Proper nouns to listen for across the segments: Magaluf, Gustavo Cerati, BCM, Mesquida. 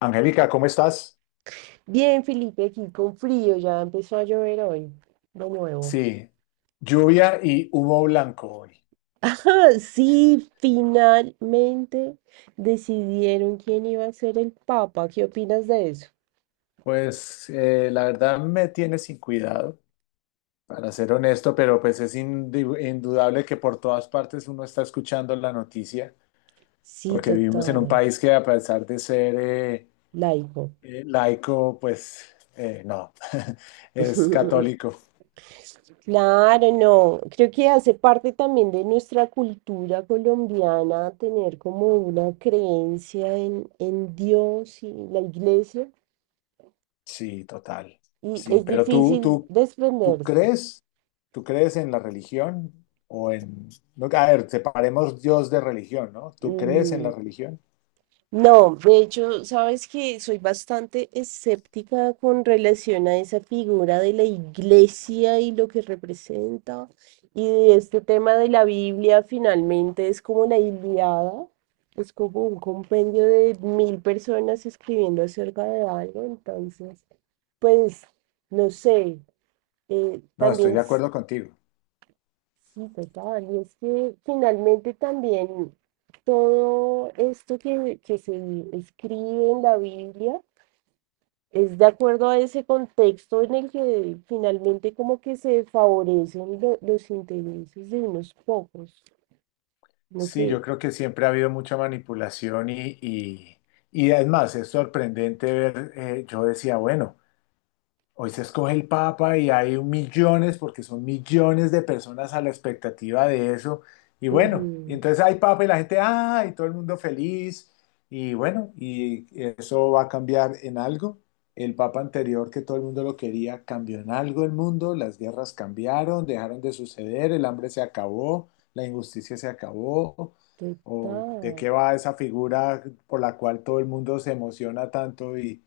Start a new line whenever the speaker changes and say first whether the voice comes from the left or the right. left: Angélica, ¿cómo estás?
right: Bien, Felipe, aquí con frío, ya empezó a llover hoy, de nuevo.
left: Sí, lluvia y humo blanco hoy.
right: Ajá, sí, finalmente decidieron quién iba a ser el Papa. ¿Qué opinas de eso?
left: Pues la verdad me tiene sin cuidado, para ser honesto, pero pues es indudable que por todas partes uno está escuchando la noticia,
right: Sí,
left: porque vivimos en un
right: total,
left: país que a pesar de ser
right: laico.
left: laico, pues no, es católico.
right: Claro, no. Creo que hace parte también de nuestra cultura colombiana tener como una creencia en Dios y la iglesia.
left: Sí, total.
right: Y
left: Sí,
right: es
left: pero tú,
right: difícil
left: tú, tú
right: desprenderse.
left: crees, ¿tú crees en la religión o en...? No, a ver, separemos Dios de religión, ¿no? ¿Tú crees en la
right: Ujú.
left: religión?
right: No, de hecho, sabes que soy bastante escéptica con relación a esa figura de la iglesia y lo que representa. Y de este tema de la Biblia, finalmente es como la Ilíada, es como un compendio de mil personas escribiendo acerca de algo. Entonces, pues, no sé,
left: No, estoy
right: también
left: de acuerdo contigo.
right: sí, total, y es que finalmente también todo esto que se escribe en la Biblia es de acuerdo a ese contexto en el que finalmente como que se favorecen los intereses de unos pocos. No
left: Sí,
right: sé,
left: yo creo que siempre ha habido mucha manipulación y es más, es sorprendente ver, yo decía, bueno. Hoy se escoge el Papa y hay millones, porque son millones de personas a la expectativa de eso. Y bueno, y
right: ujú,
left: entonces hay Papa y la gente, ah, y todo el mundo feliz. Y bueno, y eso va a cambiar en algo. El Papa anterior, que todo el mundo lo quería, cambió en algo el mundo. Las guerras cambiaron, dejaron de suceder, el hambre se acabó, la injusticia se acabó. ¿O de
right: total.
left: qué va esa figura por la cual todo el mundo se emociona tanto y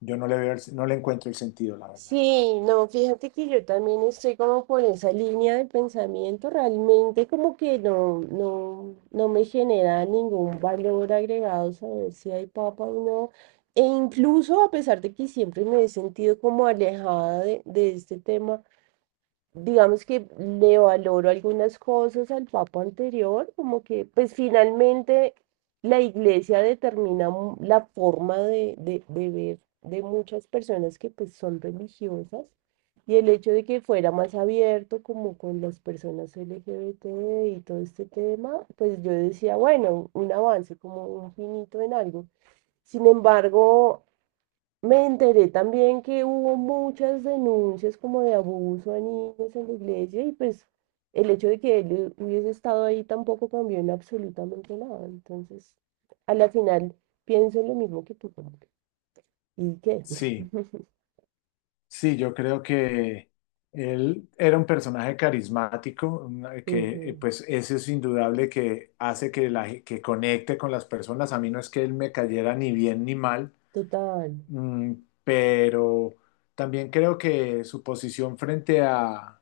left: yo no le veo, no le encuentro el sentido, la verdad?
right: Sí, no, fíjate que yo también estoy como por esa línea de pensamiento, realmente como que no me genera ningún valor agregado saber si hay papa o no. E incluso a pesar de que siempre me he sentido como alejada de este tema, digamos que le valoro algunas cosas al papa anterior, como que pues finalmente la iglesia determina la forma de ver de muchas personas que pues son religiosas y el hecho de que fuera más abierto como con las personas LGBT y todo este tema, pues yo decía, bueno, un avance como un finito en algo. Sin embargo, me enteré también que hubo muchas denuncias como de abuso a niños en la iglesia y pues el hecho de que él hubiese estado ahí tampoco cambió en absolutamente nada. Entonces, a la final pienso en lo mismo que tú, como que, ¿y qué?
left: Sí, sí, yo creo que él era un personaje carismático, una- que
right: Ujú,
left: pues eso es indudable que hace que, que conecte con las personas. A mí no es que él me cayera ni bien ni mal,
right: total.
left: mm, pero también creo que su posición frente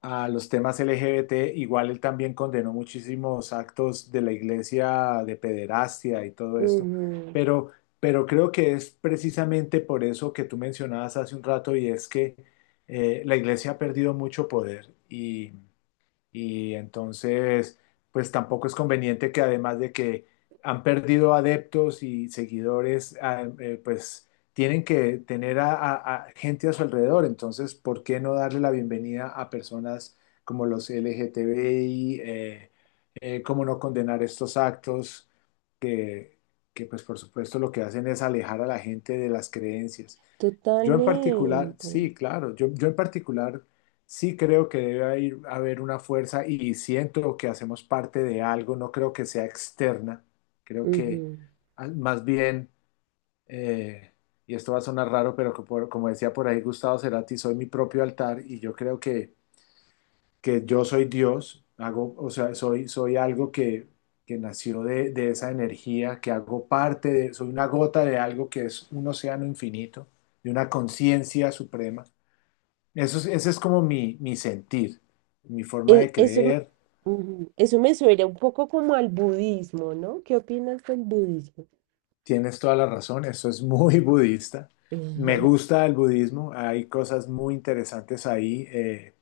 left: a los temas LGBT, igual él también condenó muchísimos actos de la iglesia de pederastia y todo esto,
right: Ujú,
left: pero, pero creo que es precisamente por eso que tú mencionabas hace un rato y es que la iglesia ha perdido mucho poder y entonces, pues tampoco es conveniente que además de que han perdido adeptos y seguidores, pues tienen que tener a gente a su alrededor. Entonces, ¿por qué no darle la bienvenida a personas como los LGTBI? ¿Cómo no condenar estos actos que, que, pues por supuesto lo que hacen es alejar a la gente de las creencias? Yo en particular,
right: totalmente.
left: sí, claro, yo en particular sí creo que debe haber, haber una fuerza y siento que hacemos parte de algo, no creo que sea externa, creo que
right: Ujú.
left: ah, más bien, eh, y esto va a sonar raro, pero como, como decía por ahí Gustavo Cerati, soy mi propio altar y yo creo que yo soy Dios, hago, o sea, soy algo que nació de esa energía, que hago parte de, soy una gota de algo que es un océano infinito, de una conciencia suprema. Eso es, ese es como mi sentir, mi forma de
right: Eso,
left: creer.
right: ujú, eso me suena un poco como al budismo, ¿no? ¿Qué opinas del budismo?
left: Tienes toda la razón, eso es muy budista. Me gusta el budismo, hay cosas muy interesantes ahí.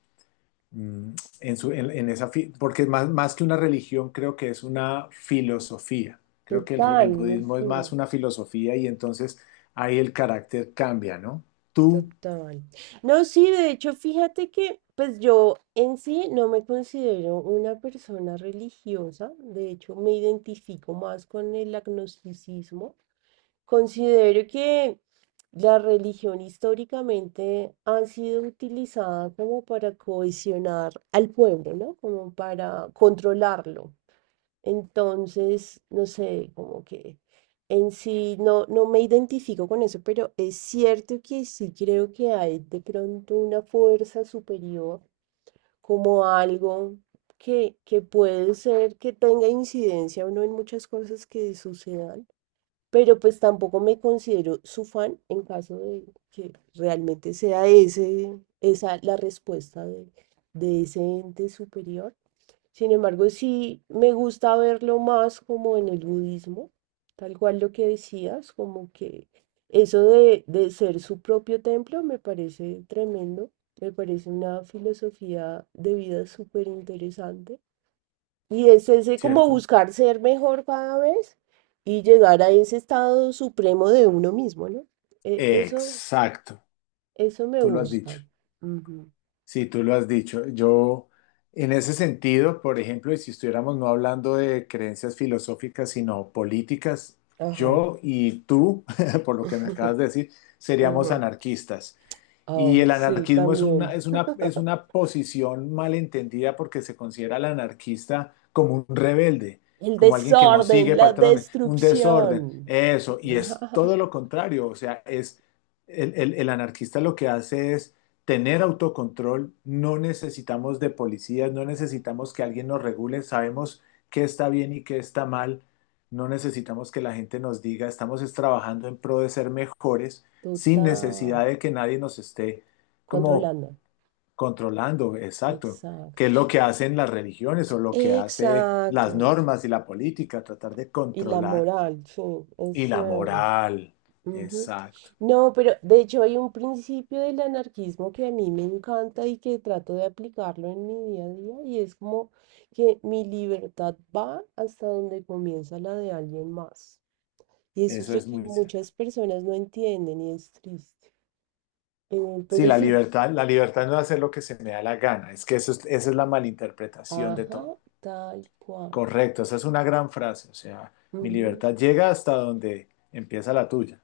left: mm, en su, en esa, porque más, más que una religión creo que es una filosofía. Creo que
right: Total,
left: el
right: no
left: budismo es
right: sé.
left: más una filosofía y entonces ahí el carácter cambia, ¿no? Tú,
right: Total. No, sí, de hecho, fíjate que pues yo en sí no me considero una persona religiosa, de hecho me identifico más con el agnosticismo. Considero que la religión históricamente ha sido utilizada como para cohesionar al pueblo, ¿no? Como para controlarlo. Entonces, no sé, como que en sí no me identifico con eso, pero es cierto que sí creo que hay de pronto una fuerza superior, como algo que puede ser que tenga incidencia o no en muchas cosas que sucedan, pero pues tampoco me considero su fan en caso de que realmente sea esa la respuesta de ese ente superior. Sin embargo, sí me gusta verlo más como en el budismo, tal cual lo que decías, como que eso de ser su propio templo me parece tremendo, me parece una filosofía de vida súper interesante. Y es ese como
left: ¿cierto?
right: buscar ser mejor cada vez y llegar a ese estado supremo de uno mismo, ¿no? Eso,
left: Exacto,
right: eso me
left: tú lo has dicho.
right: gusta. Ujú.
left: Sí, tú lo has dicho. Yo, en ese sentido, por ejemplo, y si estuviéramos no hablando de creencias filosóficas, sino políticas,
right: Ajá.
left: yo y tú, por lo que me acabas de decir, seríamos
right: Ujú.
left: anarquistas. Y
right: Ah,
left: el
right: sí,
left: anarquismo es una,
right: también.
left: es una posición malentendida porque se considera al anarquista como un rebelde,
right: El
left: como alguien que no sigue
right: desorden, la
left: patrones, un desorden,
right: destrucción.
left: eso. Y es todo lo contrario, o sea, es el anarquista lo que hace es tener autocontrol, no necesitamos de policías, no necesitamos que alguien nos regule, sabemos qué está bien y qué está mal, no necesitamos que la gente nos diga, estamos es trabajando en pro de ser mejores sin necesidad
right: Total.
left: de que nadie nos esté como
right: Controlando.
left: controlando, exacto, que es lo
right: Exacto.
left: que hacen las religiones o lo que hace las
right: Exacto.
left: normas y la política, tratar de
right: Y la
left: controlar
right: moral, sí, es
left: y la
right: cierto.
left: moral,
right: Ujú.
left: exacto,
right: No, pero de hecho hay un principio del anarquismo que a mí me encanta y que trato de aplicarlo en mi día a día y es como que mi libertad va hasta donde comienza la de alguien más. Y eso es
left: eso
right: lo
left: es
right: que
left: muy cierto.
right: muchas personas no entienden y es triste. Eh,
left: Sí,
right: pero sí,
left: la libertad no es hacer lo que se me da la gana, es que esa es la malinterpretación de todo.
right: ajá, tal cual.
left: Correcto, esa es una gran frase, o sea, mi
right: Ujú,
left: libertad llega hasta donde empieza la tuya.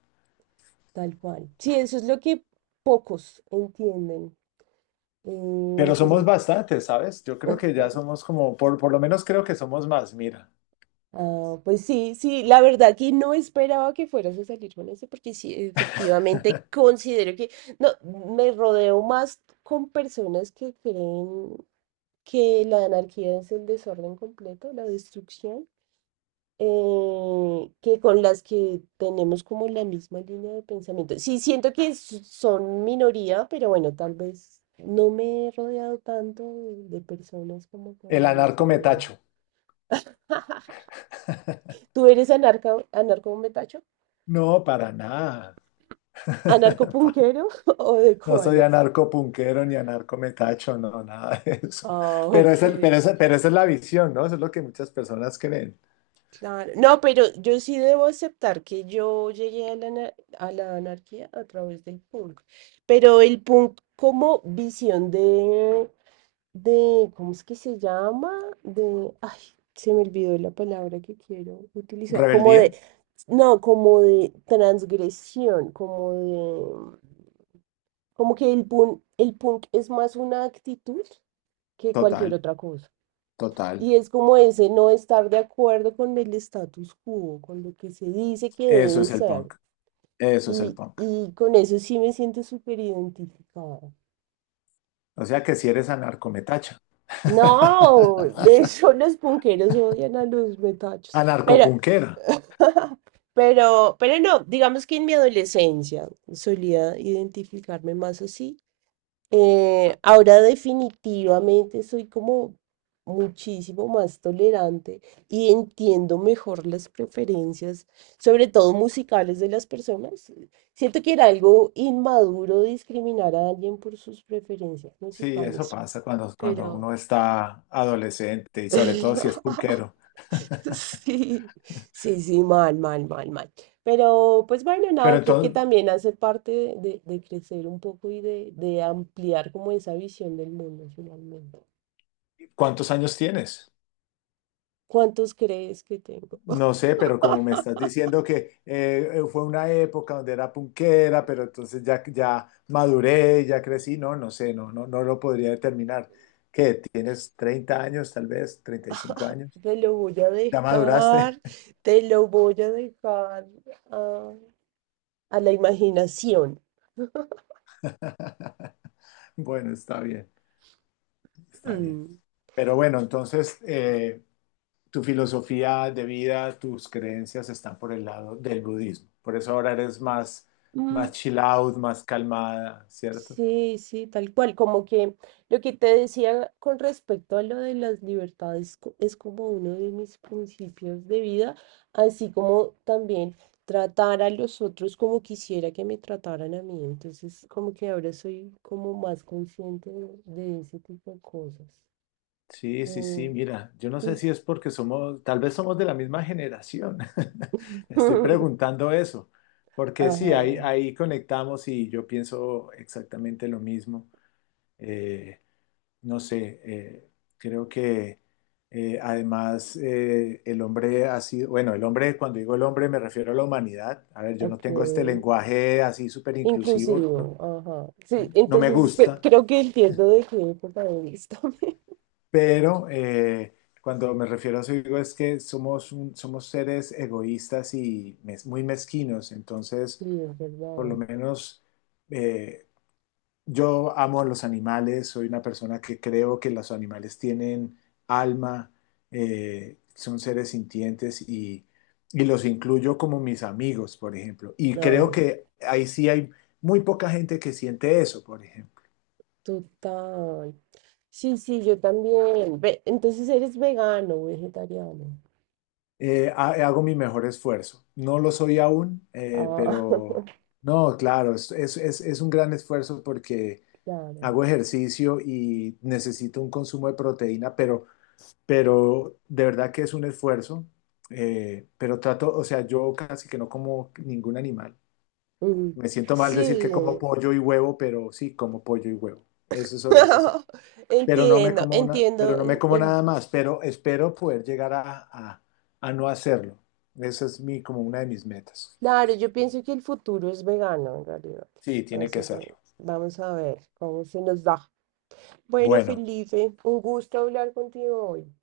right: tal cual. Sí, eso es lo que pocos entienden.
left: Pero
right: eh,
left: somos
right: pero,
left: bastantes, ¿sabes? Yo creo que ya somos como, por lo menos creo que somos más, mira.
right: ah, pues sí, sí, la verdad que no esperaba que fueras a salir con eso, porque sí, efectivamente considero que no, me rodeo más con personas que creen que la anarquía es el desorden completo, la destrucción. Que con las que tenemos como la misma línea de pensamiento. Sí, siento que son minoría, pero bueno, tal vez no me he rodeado tanto de personas como con
left: El
right: la misma línea.
left: anarcometacho.
right: ¿Tú eres anarca, anarco metacho?
left: No, para nada.
right: ¿Anarcopunquero o de
left: No soy
right: cuáles?
left: anarco punquero ni anarcometacho, no, nada de eso.
right: Ah,
left: Pero,
right: ok,
left: es el, pero esa es la visión, ¿no? Eso es lo que muchas personas creen.
right: claro. No, pero yo sí debo aceptar que yo llegué a la, a la anarquía a través del punk, pero el punk como visión de ¿cómo es que se llama? De, ay, se me olvidó la palabra que quiero utilizar, como de,
left: Rebeldía,
right: no, como de transgresión, como de, como que el punk es más una actitud que cualquier
left: total,
right: otra cosa.
left: total.
right: Y es como ese no estar de acuerdo con el status quo, con lo que se dice que
left: Eso
right: debe
left: es el
right: ser.
left: punk. Eso es el
right: Y,
left: punk.
right: y con eso sí me siento súper identificada.
left: O sea que si eres anarco me
right: No, de hecho los punqueros odian a los metachos. Pero
left: anarcopunquera.
right: Pero no, digamos que en mi adolescencia solía identificarme más así. Ahora definitivamente soy como muchísimo más tolerante y entiendo mejor las preferencias, sobre todo musicales de las personas. Siento que era algo inmaduro discriminar a alguien por sus preferencias
left: Sí, eso
right: musicales,
left: pasa cuando, cuando
right: pero,
left: uno está adolescente y sobre todo si es punquero.
right: sí, sí, mal, mal. Pero pues bueno,
left: Pero
right: nada, creo que
left: entonces,
right: también hace parte de crecer un poco y de ampliar como esa visión del mundo finalmente.
left: ¿cuántos años tienes?
right: ¿Cuántos crees que tengo?
left: No sé, pero como me estás diciendo que fue una época donde era punquera, pero entonces ya, ya maduré, ya crecí, no, no sé, no, no, no lo podría determinar. ¿Qué? ¿Tienes 30 años, tal vez? ¿35 años?
right: Te lo voy a
left: ¿Ya maduraste?
right: dejar, te lo voy a dejar a, a la imaginación.
left: Bueno, está bien, está bien. Pero bueno, entonces, tu filosofía de vida, tus creencias están por el lado del budismo. Por eso ahora eres más, más chill out, más calmada, ¿cierto?
right: Sí, sí, tal cual, como que lo que te decía con respecto a lo de las libertades es como uno de mis principios de vida, así como también tratar a los otros como quisiera que me trataran a mí, entonces como que ahora soy como más consciente de ese tipo de cosas.
left: Sí, sí, sí,
right: Eh,
left: mira, yo no
right: y
left: sé si
right: s-
left: es porque somos, tal vez somos de la misma generación. Me estoy preguntando eso, porque sí, ahí,
right: Ajá,
left: ahí conectamos y yo pienso exactamente lo mismo. Eh, no sé, creo que además el hombre ha sido, bueno, el hombre, cuando digo el hombre me refiero a la humanidad. A ver, yo no tengo este
right: ok,
left: lenguaje así súper inclusivo, no,
right: inclusivo, ajá, sí,
left: no me
right: entonces
left: gusta,
right: creo que entiendo de qué época eres también.
left: pero cuando me refiero a eso digo es que somos, somos seres egoístas y muy mezquinos,
right: Sí,
left: entonces
right: es
left: por lo
right: verdad.
left: menos... eh, yo amo a los animales, soy una persona que creo que los animales tienen alma, son seres sintientes y los incluyo como mis amigos, por ejemplo. Y
right: No,
left: creo
right: es
left: que ahí sí hay muy poca gente que siente eso, por ejemplo.
right: total. Sí, sí, yo también. Entonces eres vegano, vegetariano.
left: Hago mi mejor esfuerzo. No lo soy aún,
right: Ah,
left: pero no, claro, es un gran esfuerzo porque
right: claro.
left: hago ejercicio y necesito un consumo de proteína, pero de verdad que es un esfuerzo, pero trato, o sea, yo casi que no como ningún animal.
right: Mm,
left: Me siento mal decir que como
right: sí.
left: pollo y huevo, pero sí, como pollo y huevo. Pero no me
right: Entiendo,
left: como una, pero
right: entiendo.
left: no me como nada más, pero espero poder llegar a, a no hacerlo. Esa es mi, como una de mis metas.
right: Claro, yo pienso que el futuro es vegano en realidad.
left: Sí, tiene que
right: Así que
left: serlo.
right: vamos a ver cómo se nos da. Bueno,
left: Bueno,
right: Felipe, un gusto hablar contigo hoy.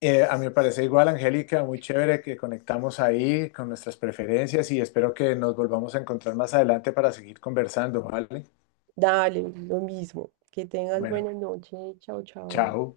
left: a mí me parece igual, Angélica, muy chévere que conectamos ahí con nuestras preferencias y espero que nos volvamos a encontrar más adelante para seguir conversando, ¿vale?
right: Dale, lo mismo. Que tengas
left: Bueno,
right: buena noche. Chao, chao.
left: chao.